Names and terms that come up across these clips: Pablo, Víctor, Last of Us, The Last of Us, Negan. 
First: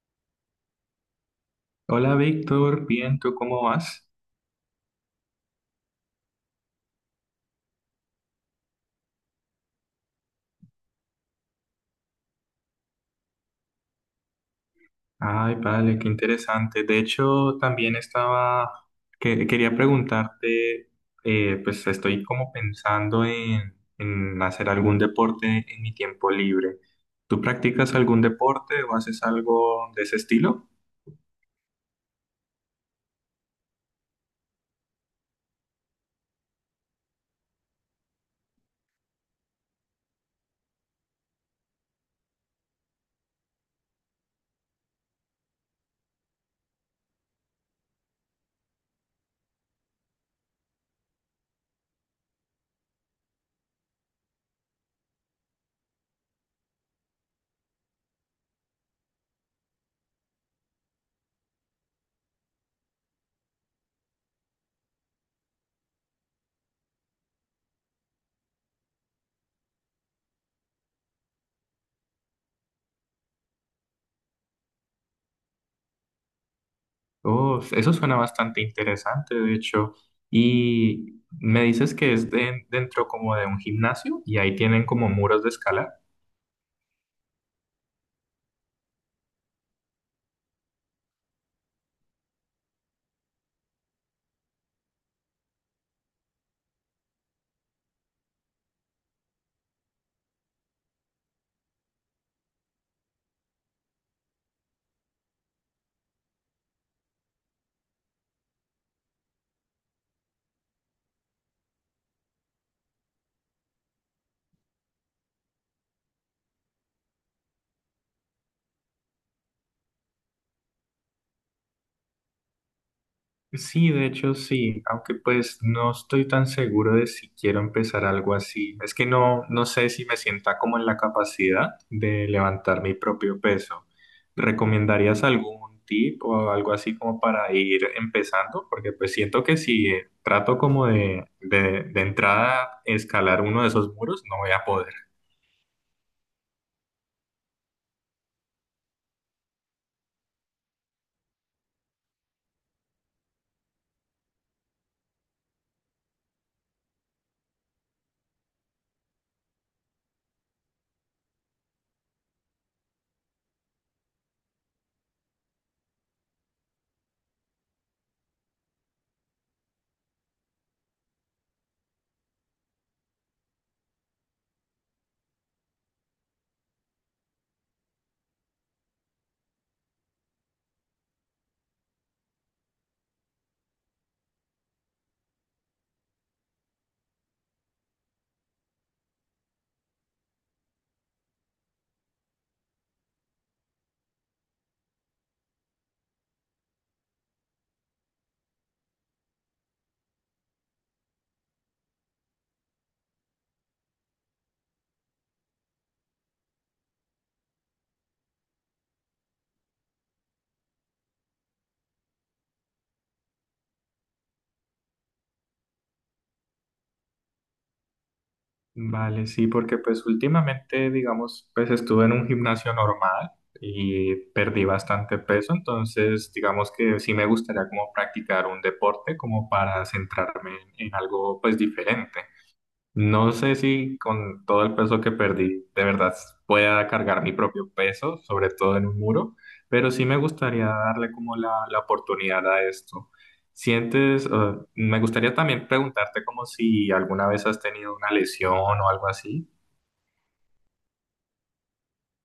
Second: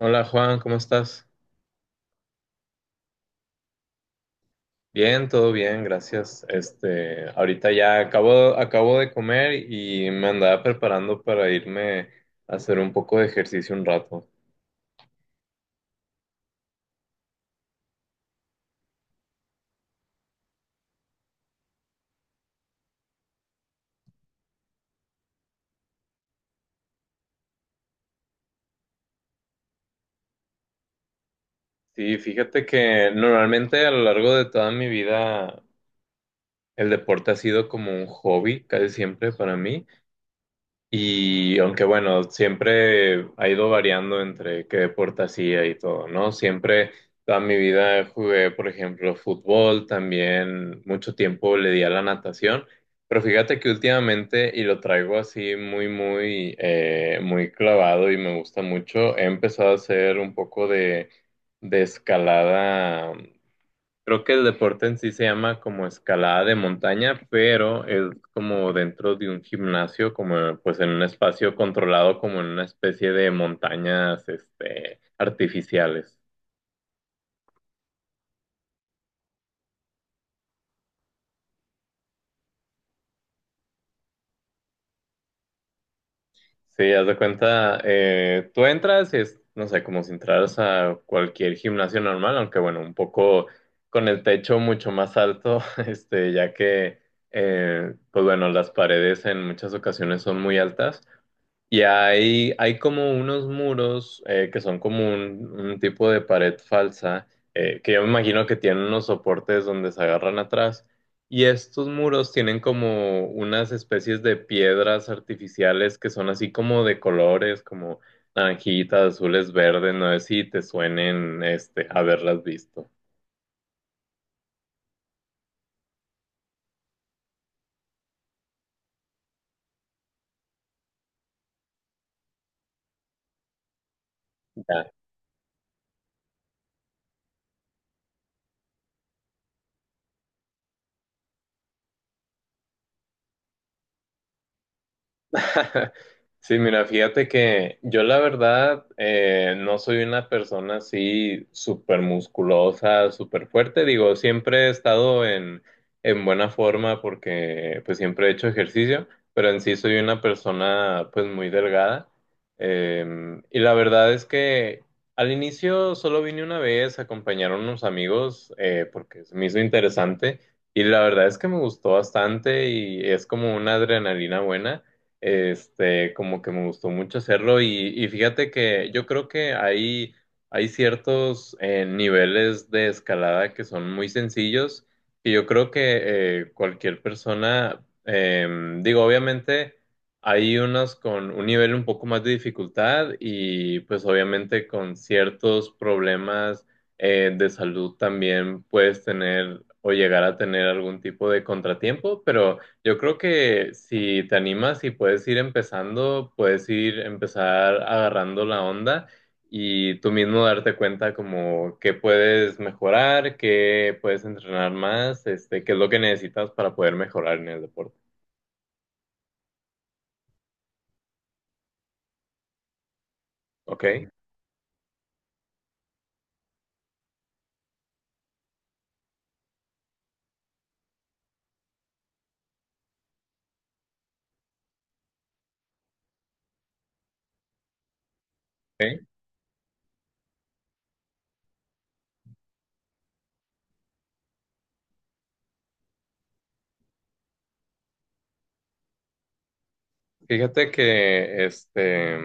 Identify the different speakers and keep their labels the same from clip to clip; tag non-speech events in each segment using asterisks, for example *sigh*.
Speaker 1: Hola Juan, ¿cómo estás?
Speaker 2: Hola Víctor, bien, ¿tú cómo vas?
Speaker 1: Bien, todo bien, gracias. Este, ahorita ya acabo de comer y me andaba preparando para irme a hacer un poco de ejercicio un rato.
Speaker 2: Ay, vale, qué interesante. De hecho, también estaba, quería preguntarte, pues estoy como pensando en hacer algún deporte en mi tiempo libre. ¿Tú practicas algún deporte o haces algo de ese estilo?
Speaker 1: Sí, fíjate que normalmente a lo largo de toda mi vida el deporte ha sido como un hobby, casi siempre para mí. Y aunque bueno, siempre ha ido variando entre qué deporte hacía y todo, ¿no? Siempre toda mi vida jugué, por ejemplo, fútbol, también mucho tiempo le di a la natación, pero fíjate que últimamente, y lo traigo así muy, muy, muy clavado y me gusta mucho, he empezado a hacer un poco de escalada. Creo que el deporte en sí se llama como escalada de montaña, pero es como dentro de un gimnasio, como pues en un espacio controlado, como en una especie de montañas, este, artificiales.
Speaker 2: Oh, eso suena bastante interesante, de hecho. Y me dices que es dentro como de un gimnasio y ahí tienen como muros de escalar.
Speaker 1: Sí, haz de cuenta, tú entras y es, no sé, como si entraras a cualquier gimnasio normal, aunque bueno, un poco con el techo mucho más alto, *laughs* este, ya que, pues bueno, las paredes en muchas ocasiones son muy altas. Y hay como unos muros, que son como un tipo de pared falsa, que yo me imagino que tienen unos soportes donde se agarran atrás. Y estos muros tienen como unas especies de piedras artificiales que son así como de colores, como naranjitas, azules, verdes. No sé si te suenen, este, haberlas visto.
Speaker 2: Sí, de hecho sí, aunque pues no estoy tan seguro de si quiero empezar algo así. Es que no sé si me sienta como en la capacidad de levantar mi propio peso. ¿Recomendarías algún tip o algo así como para ir empezando? Porque pues siento que si trato como de entrada escalar uno de esos muros, no voy a poder.
Speaker 1: *laughs* Sí, mira, fíjate que yo la verdad, no soy una persona así súper musculosa, súper fuerte. Digo, siempre he estado en buena forma porque pues siempre he hecho ejercicio, pero en sí soy una persona pues muy delgada. Y la verdad es que al inicio solo vine una vez a acompañar a unos amigos, porque se me hizo interesante y la verdad es que me gustó bastante y es como una adrenalina buena. Este, como que me gustó mucho hacerlo y fíjate que yo creo que hay ciertos, niveles de escalada que son muy sencillos y yo creo que, cualquier persona, digo, obviamente hay unos con un nivel un poco más de dificultad y pues obviamente con ciertos problemas, de salud también puedes tener o llegar a tener algún tipo de contratiempo, pero. Yo creo que si te animas y puedes ir empezando, puedes ir empezar agarrando la onda y tú mismo darte cuenta como qué puedes mejorar, qué puedes entrenar más, este, qué es lo que necesitas para poder mejorar en el deporte.
Speaker 2: Vale, sí, porque pues últimamente, digamos, pues estuve en un gimnasio normal
Speaker 1: ¿Ok?
Speaker 2: y perdí bastante peso, entonces digamos que sí me gustaría como practicar un deporte como para centrarme en algo pues diferente. No sé si con todo el peso que perdí de verdad pueda cargar mi propio peso, sobre todo en
Speaker 1: ¿Ok?
Speaker 2: un muro, pero sí me gustaría darle como la oportunidad a esto. Sientes, me gustaría también preguntarte como si alguna vez has tenido una lesión o algo así.
Speaker 1: Fíjate que, este,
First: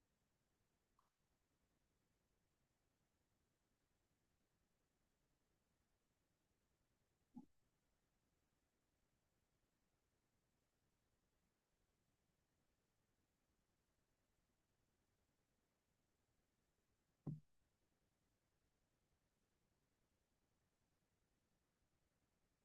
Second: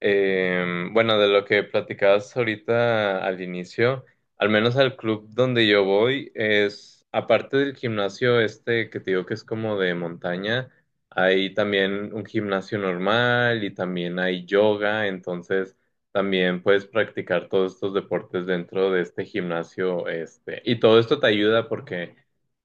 Speaker 1: Bueno, de lo que platicabas ahorita al inicio, al menos al club donde yo voy, es, aparte del gimnasio este que te digo que es como de montaña, hay también un gimnasio normal y también hay yoga, entonces también puedes practicar todos estos deportes dentro de este gimnasio, este. Y todo esto te ayuda porque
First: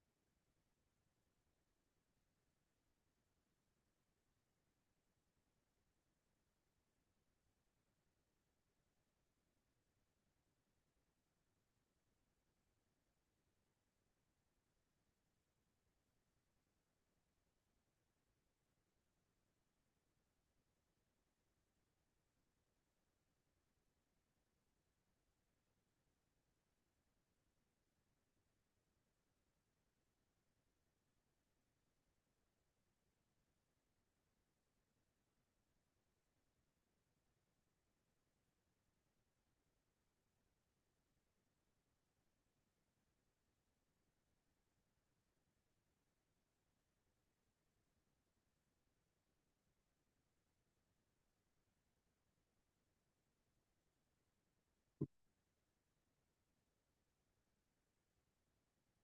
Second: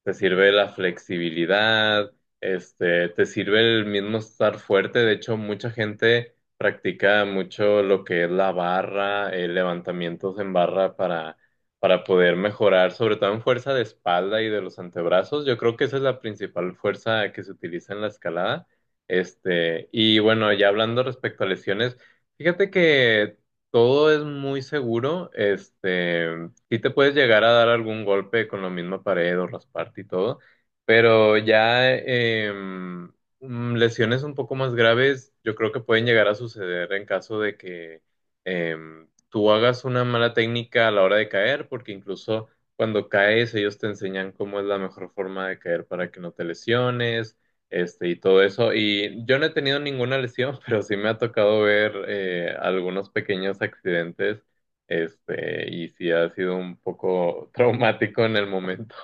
Speaker 1: te sirve la flexibilidad, este, te sirve el mismo estar fuerte. De hecho mucha gente practica mucho lo que es la barra, levantamientos en barra para poder mejorar, sobre todo en fuerza de espalda y de los antebrazos. Yo creo que esa es la principal fuerza que se utiliza en la escalada. Este, y bueno, ya hablando respecto a lesiones, fíjate que todo es muy seguro. Este, sí te puedes llegar a dar algún golpe con la misma pared o rasparte y todo. Pero ya, lesiones un poco más graves, yo creo que pueden llegar a suceder en caso de que, tú hagas una mala técnica a la hora de caer, porque incluso cuando caes ellos te enseñan cómo es la mejor forma de caer para que no te lesiones, este, y todo eso. Y yo no he tenido ninguna lesión, *laughs* pero sí me ha tocado ver, algunos pequeños accidentes, este, y sí ha sido un poco *laughs* traumático en el momento.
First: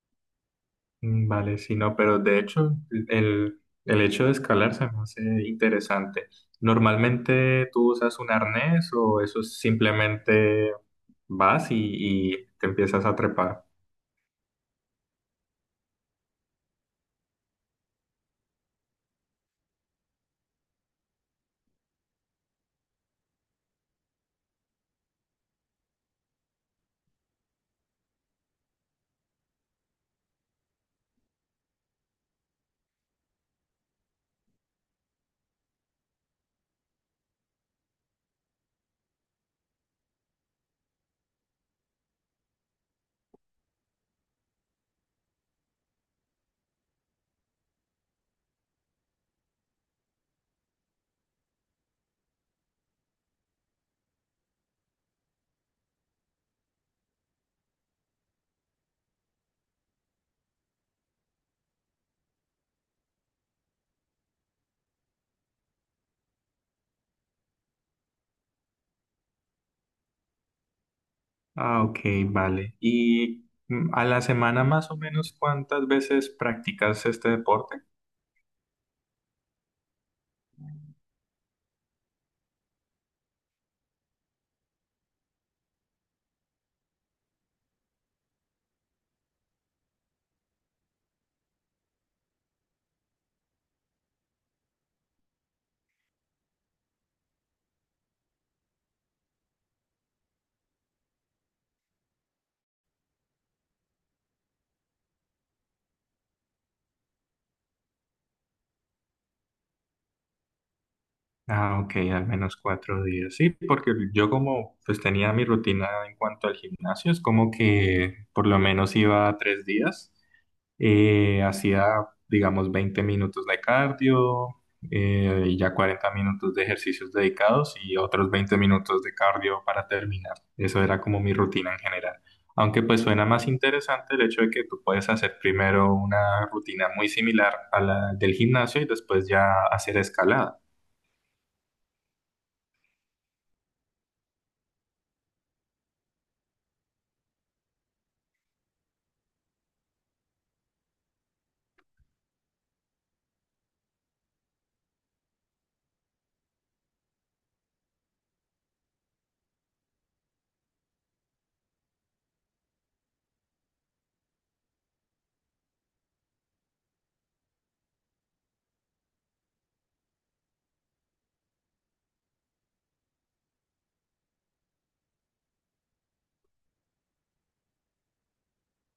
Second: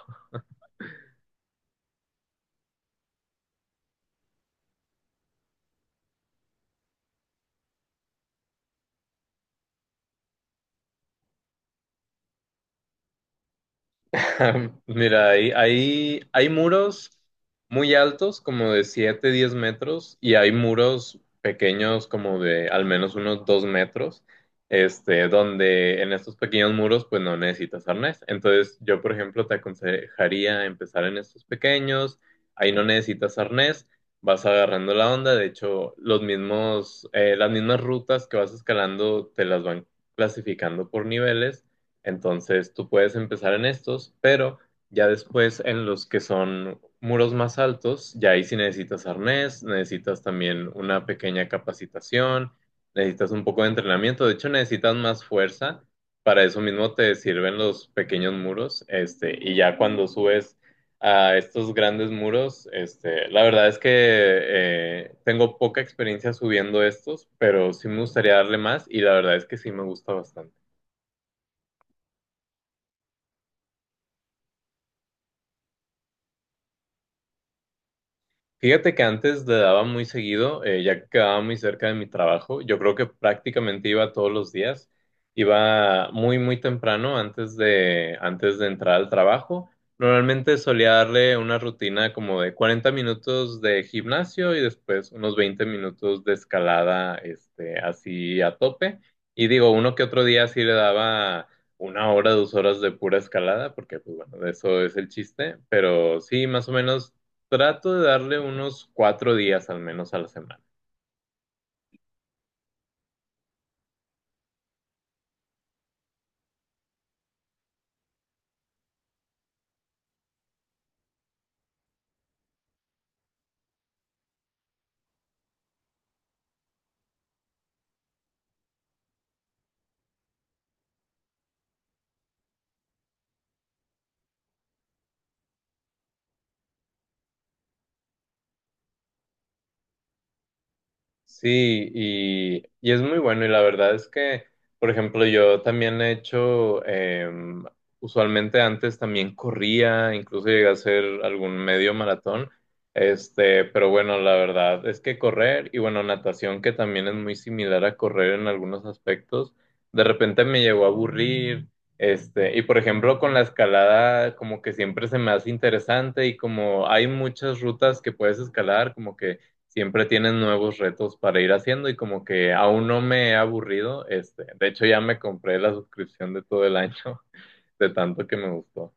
Speaker 2: Mm, vale, sí, no, pero de hecho el, el hecho de escalar se me hace interesante. ¿Normalmente tú usas un arnés o eso es simplemente vas y te empiezas a trepar?
Speaker 1: *laughs* Mira, ahí hay muros muy altos, como de 7, 10 metros, y hay muros pequeños, como de al menos unos 2 metros, este, donde en estos pequeños muros, pues no necesitas arnés. Entonces, yo, por ejemplo, te aconsejaría empezar en estos pequeños, ahí no necesitas arnés, vas agarrando la onda. De hecho, las mismas rutas que vas escalando te las van clasificando por niveles. Entonces tú puedes empezar en estos, pero ya después en los que son muros más altos, ya ahí sí necesitas arnés, necesitas también una pequeña capacitación, necesitas un poco de entrenamiento, de hecho necesitas más fuerza. Para eso mismo te sirven los pequeños muros, este, y ya cuando subes a estos grandes muros, este, la verdad es que, tengo poca experiencia subiendo estos, pero sí me gustaría darle más y la verdad es que sí me gusta bastante.
Speaker 2: Ah, ok, vale. ¿Y a la semana más o menos cuántas veces practicas este deporte?
Speaker 1: Fíjate que antes le daba muy seguido, ya que quedaba muy cerca de mi trabajo. Yo creo que prácticamente iba todos los días. Iba muy, muy temprano antes de entrar al trabajo. Normalmente solía darle una rutina como de 40 minutos de gimnasio y después unos 20 minutos de escalada, este, así a tope. Y digo, uno que otro día sí le daba 1 hora, 2 horas de pura escalada, porque pues bueno, de eso es el chiste, pero sí, más o menos trato de darle unos 4 días al menos a la semana.
Speaker 2: Ah, ok, al menos 4 días. Sí, porque yo como pues tenía mi rutina en cuanto al gimnasio, es como que por lo menos iba 3 días. Eh, hacía, digamos, 20 minutos de cardio y ya 40 minutos de ejercicios dedicados y otros 20 minutos de cardio para terminar. Eso era como mi rutina en general. Aunque pues suena más interesante el hecho de que tú puedes hacer primero una rutina muy similar a la del gimnasio y después ya hacer escalada.
Speaker 1: Sí, y es muy bueno y la verdad es que, por ejemplo, yo también he hecho, usualmente antes también corría, incluso llegué a hacer algún medio maratón, este, pero bueno, la verdad es que correr y bueno, natación que también es muy similar a correr en algunos aspectos, de repente me llegó a aburrir, este, y por ejemplo con la escalada como que siempre se me hace interesante y como hay muchas rutas que puedes escalar, como que siempre tienen nuevos retos para ir haciendo y como que aún no me he aburrido, este, de hecho ya me compré la suscripción de todo el año, *laughs* de tanto que me gustó.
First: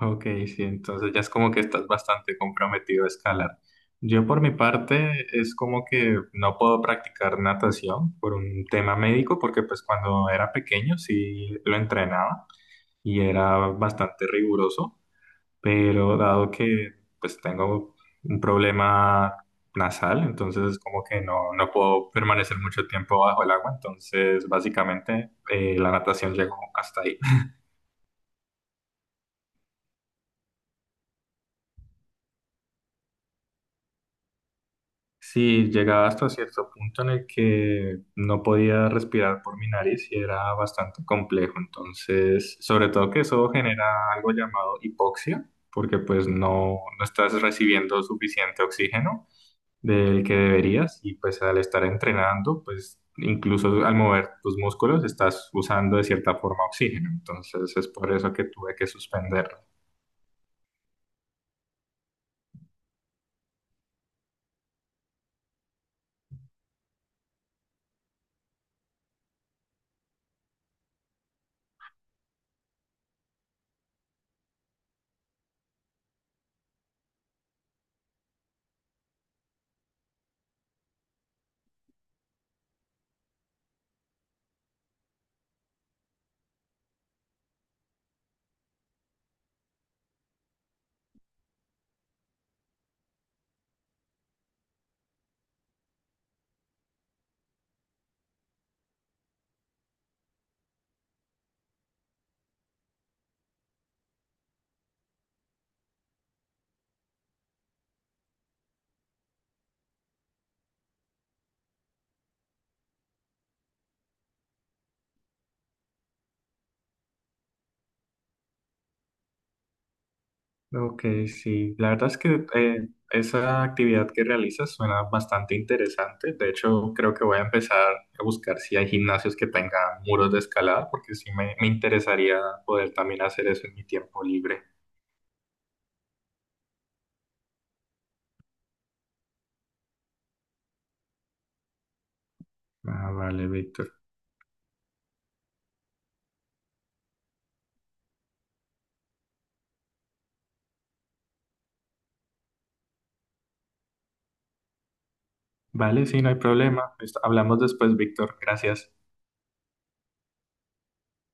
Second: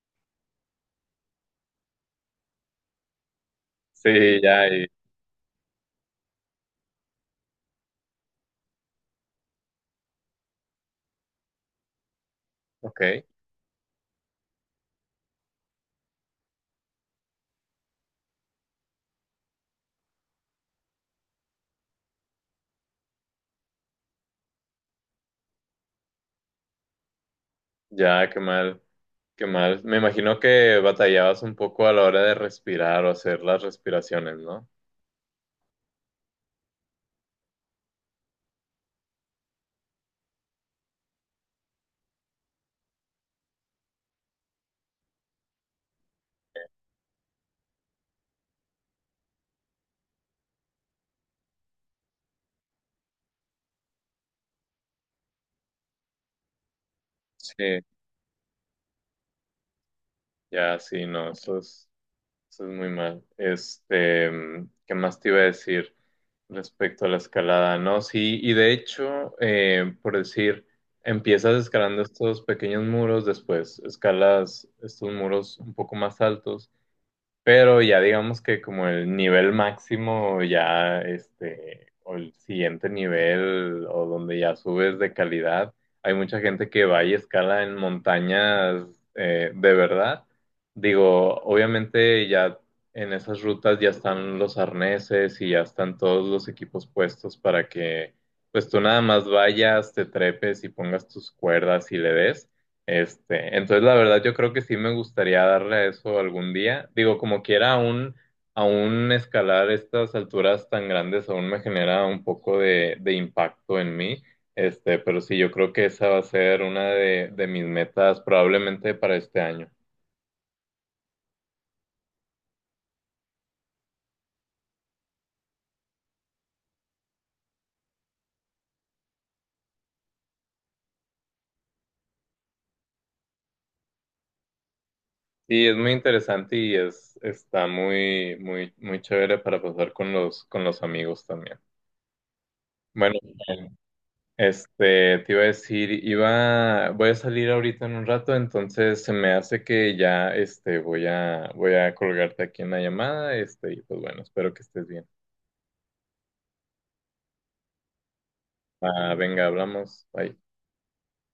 Speaker 2: Ok, sí, entonces ya es como que estás bastante comprometido a escalar. Yo
Speaker 1: Sí,
Speaker 2: por mi
Speaker 1: ya,
Speaker 2: parte es como que no puedo practicar natación por un tema médico porque pues cuando era pequeño sí lo entrenaba
Speaker 1: ok,
Speaker 2: y era bastante riguroso, pero dado que pues tengo un problema nasal, entonces es como que no puedo permanecer mucho tiempo bajo el agua, entonces básicamente la natación llegó hasta ahí.
Speaker 1: ya, qué mal, qué mal. Me imagino que batallabas un poco a la hora de respirar o hacer las respiraciones, ¿no?
Speaker 2: Sí, llegaba hasta cierto punto en el que no podía respirar por mi nariz y era bastante complejo. Entonces, sobre todo que eso genera algo llamado hipoxia, porque pues no estás recibiendo suficiente oxígeno del que deberías y pues al estar entrenando, pues incluso al mover tus músculos estás usando de cierta forma oxígeno. Entonces,
Speaker 1: Sí,
Speaker 2: es por eso que tuve que suspender.
Speaker 1: ya, sí, no, eso es. Eso es muy mal. Este, ¿qué más te iba a decir respecto a la escalada? No, sí, y de hecho, por decir, empiezas escalando estos pequeños muros, después escalas estos muros un poco más altos. Pero ya digamos que como el nivel máximo, ya este, o el siguiente nivel, o donde ya subes de calidad, hay mucha gente que va y escala en montañas, de verdad. Digo, obviamente ya en esas rutas ya están los arneses y ya están todos los equipos puestos para que pues tú nada más vayas, te trepes y pongas tus cuerdas y le des. Este, entonces la verdad yo creo que sí me gustaría darle a eso algún día. Digo, como quiera, aún escalar estas alturas tan grandes aún me genera un poco de impacto en mí. Este, pero sí, yo creo que esa va a ser una de mis metas probablemente para este año.
Speaker 2: Ok, sí, la verdad es que esa actividad que realizas suena bastante interesante. De hecho, creo que voy a empezar a buscar si hay gimnasios que tengan muros de escalada, porque sí me interesaría poder también hacer eso en mi tiempo libre.
Speaker 1: Sí, es muy interesante y es, está muy, muy, muy chévere para pasar con los amigos también.
Speaker 2: Ah,
Speaker 1: Bueno,
Speaker 2: vale, Víctor.
Speaker 1: este, te iba a decir, voy a salir ahorita en un rato, entonces se me hace que ya, este, voy a colgarte aquí en la llamada, este, y pues bueno, espero que estés bien.
Speaker 2: Vale, sí, no hay problema. Hablamos después, Víctor. Gracias.
Speaker 1: Ah, venga, hablamos. Bye.